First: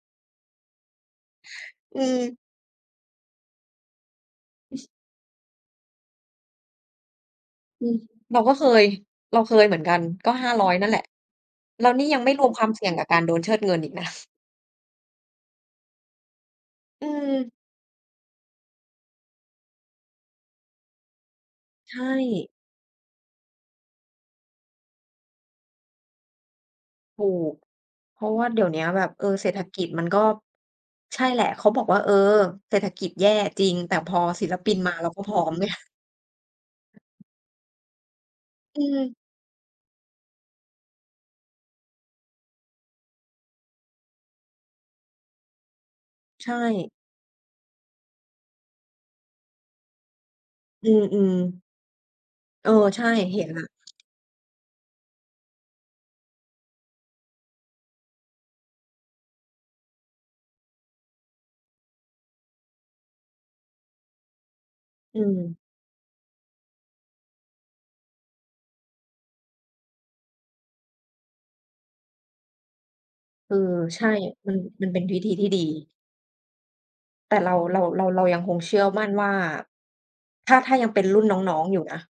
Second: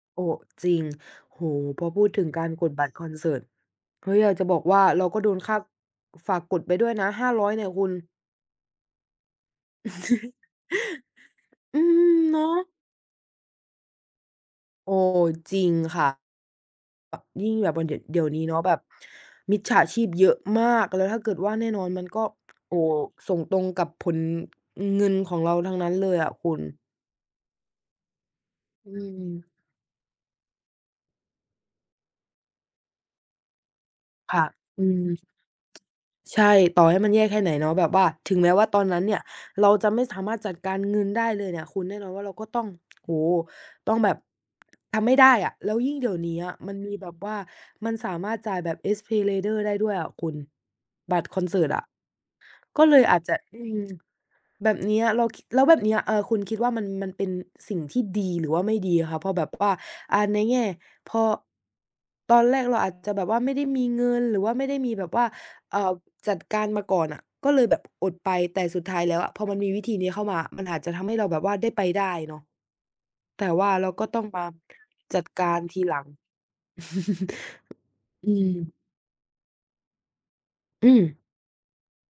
โอ้! จริง โอ้โฮ พออพืูดถึงม การกดบัตรคอนเสิร์ต เฮ้ย อยากจะบอกว่าเราก็โดนค่า ก ฝากกดไปด้วยนะ 500 เนี่ยคอืุณ ม เราก็เคย เราเคยเหมือนกัน ก็ 500 นั่นแหละ อืแล้วนี่ยม ังไม่เนราวมควาะ มเสี่ยงกับการโดนเชิดเงินอีก นะ โอ้! จริงค่ะ อืแบบ ยิ่ม งแบบว่าเดี่ยว เดี๋ยวนี้เนาะแบบมิจฉาชีพเยอะมาก แล้วถ้าเกิด ว่าแน่นอน ใชมันก็ ่ โอ้! ส่งตรงกับผล เงินของเราทั้งนั้นเลยอะคุณ ถูก เพราะว่าเดี๋ยวเนี้ยอืแบบ เออ ม เศรษฐกิจมันก็ ใช่แหละ เขาบอกว่า เออ เศรษฐกิจแย่จริง แต่พอค่ศิะ ลปินอืมาม เราก็พร้อม ไง ใช่ ต่อให้มันแย่แค่ไหนเนาะ แบบว่า ถึงแม้ว่าตออืนนั้นเนม ี่ยเราจะไม่สามารถจัดการเงินได้เลยเนี่ยคุณ แน่นอนว่าเราก็ต้อง โอ้โฮ! ต้องแบบ ทำไม่ได้อะ แล้วยิ่งเดี๋ยวเนี้ใยชมันม่ ีแบบว่ามันสามารถจ่ายแบบ SPayLater ได้ด้วยอะคุณ อือ บัตรคอนเสิร์ตอะ ๆ เออ ก็เลใชย่ อาจจะ เห็นแอลื้ว ม แบบเนี้ย แล้วคิด แล้วแบบเนี้ย อา คุณคิดว่ามัน มันเป็นสิ่งที่ดีหรือว่าไม่ดีอะคะ เพราะแบบว่า อา ในแง่ พอ ตอนแรกเราอาจจะแบบว่าไม่ได้มีเงิน หรือว่าไม่ได้มีแบบอืว่า ม เอ่อ จัดการมาก่อนอะ ก็เลยแบบอดไป แต่สุดท้ายแล้วอะพอมันมีวิธีนี้เข้ามามันอาจจะทำให้เราแบบว่าได้ไปได้เนาะ แตเ่ออ ว่าเราใชก็่ ต้องมา มัน มันเป็นวจิัธดีทกีา่ดี รทีหลัง แต่เรา เรา เรา เราอืยังคงเชม ื่อมั่นว่า ถ้า ถ้ายอัืงเป็นม รุ่นน้อง ๆ อยู่นะ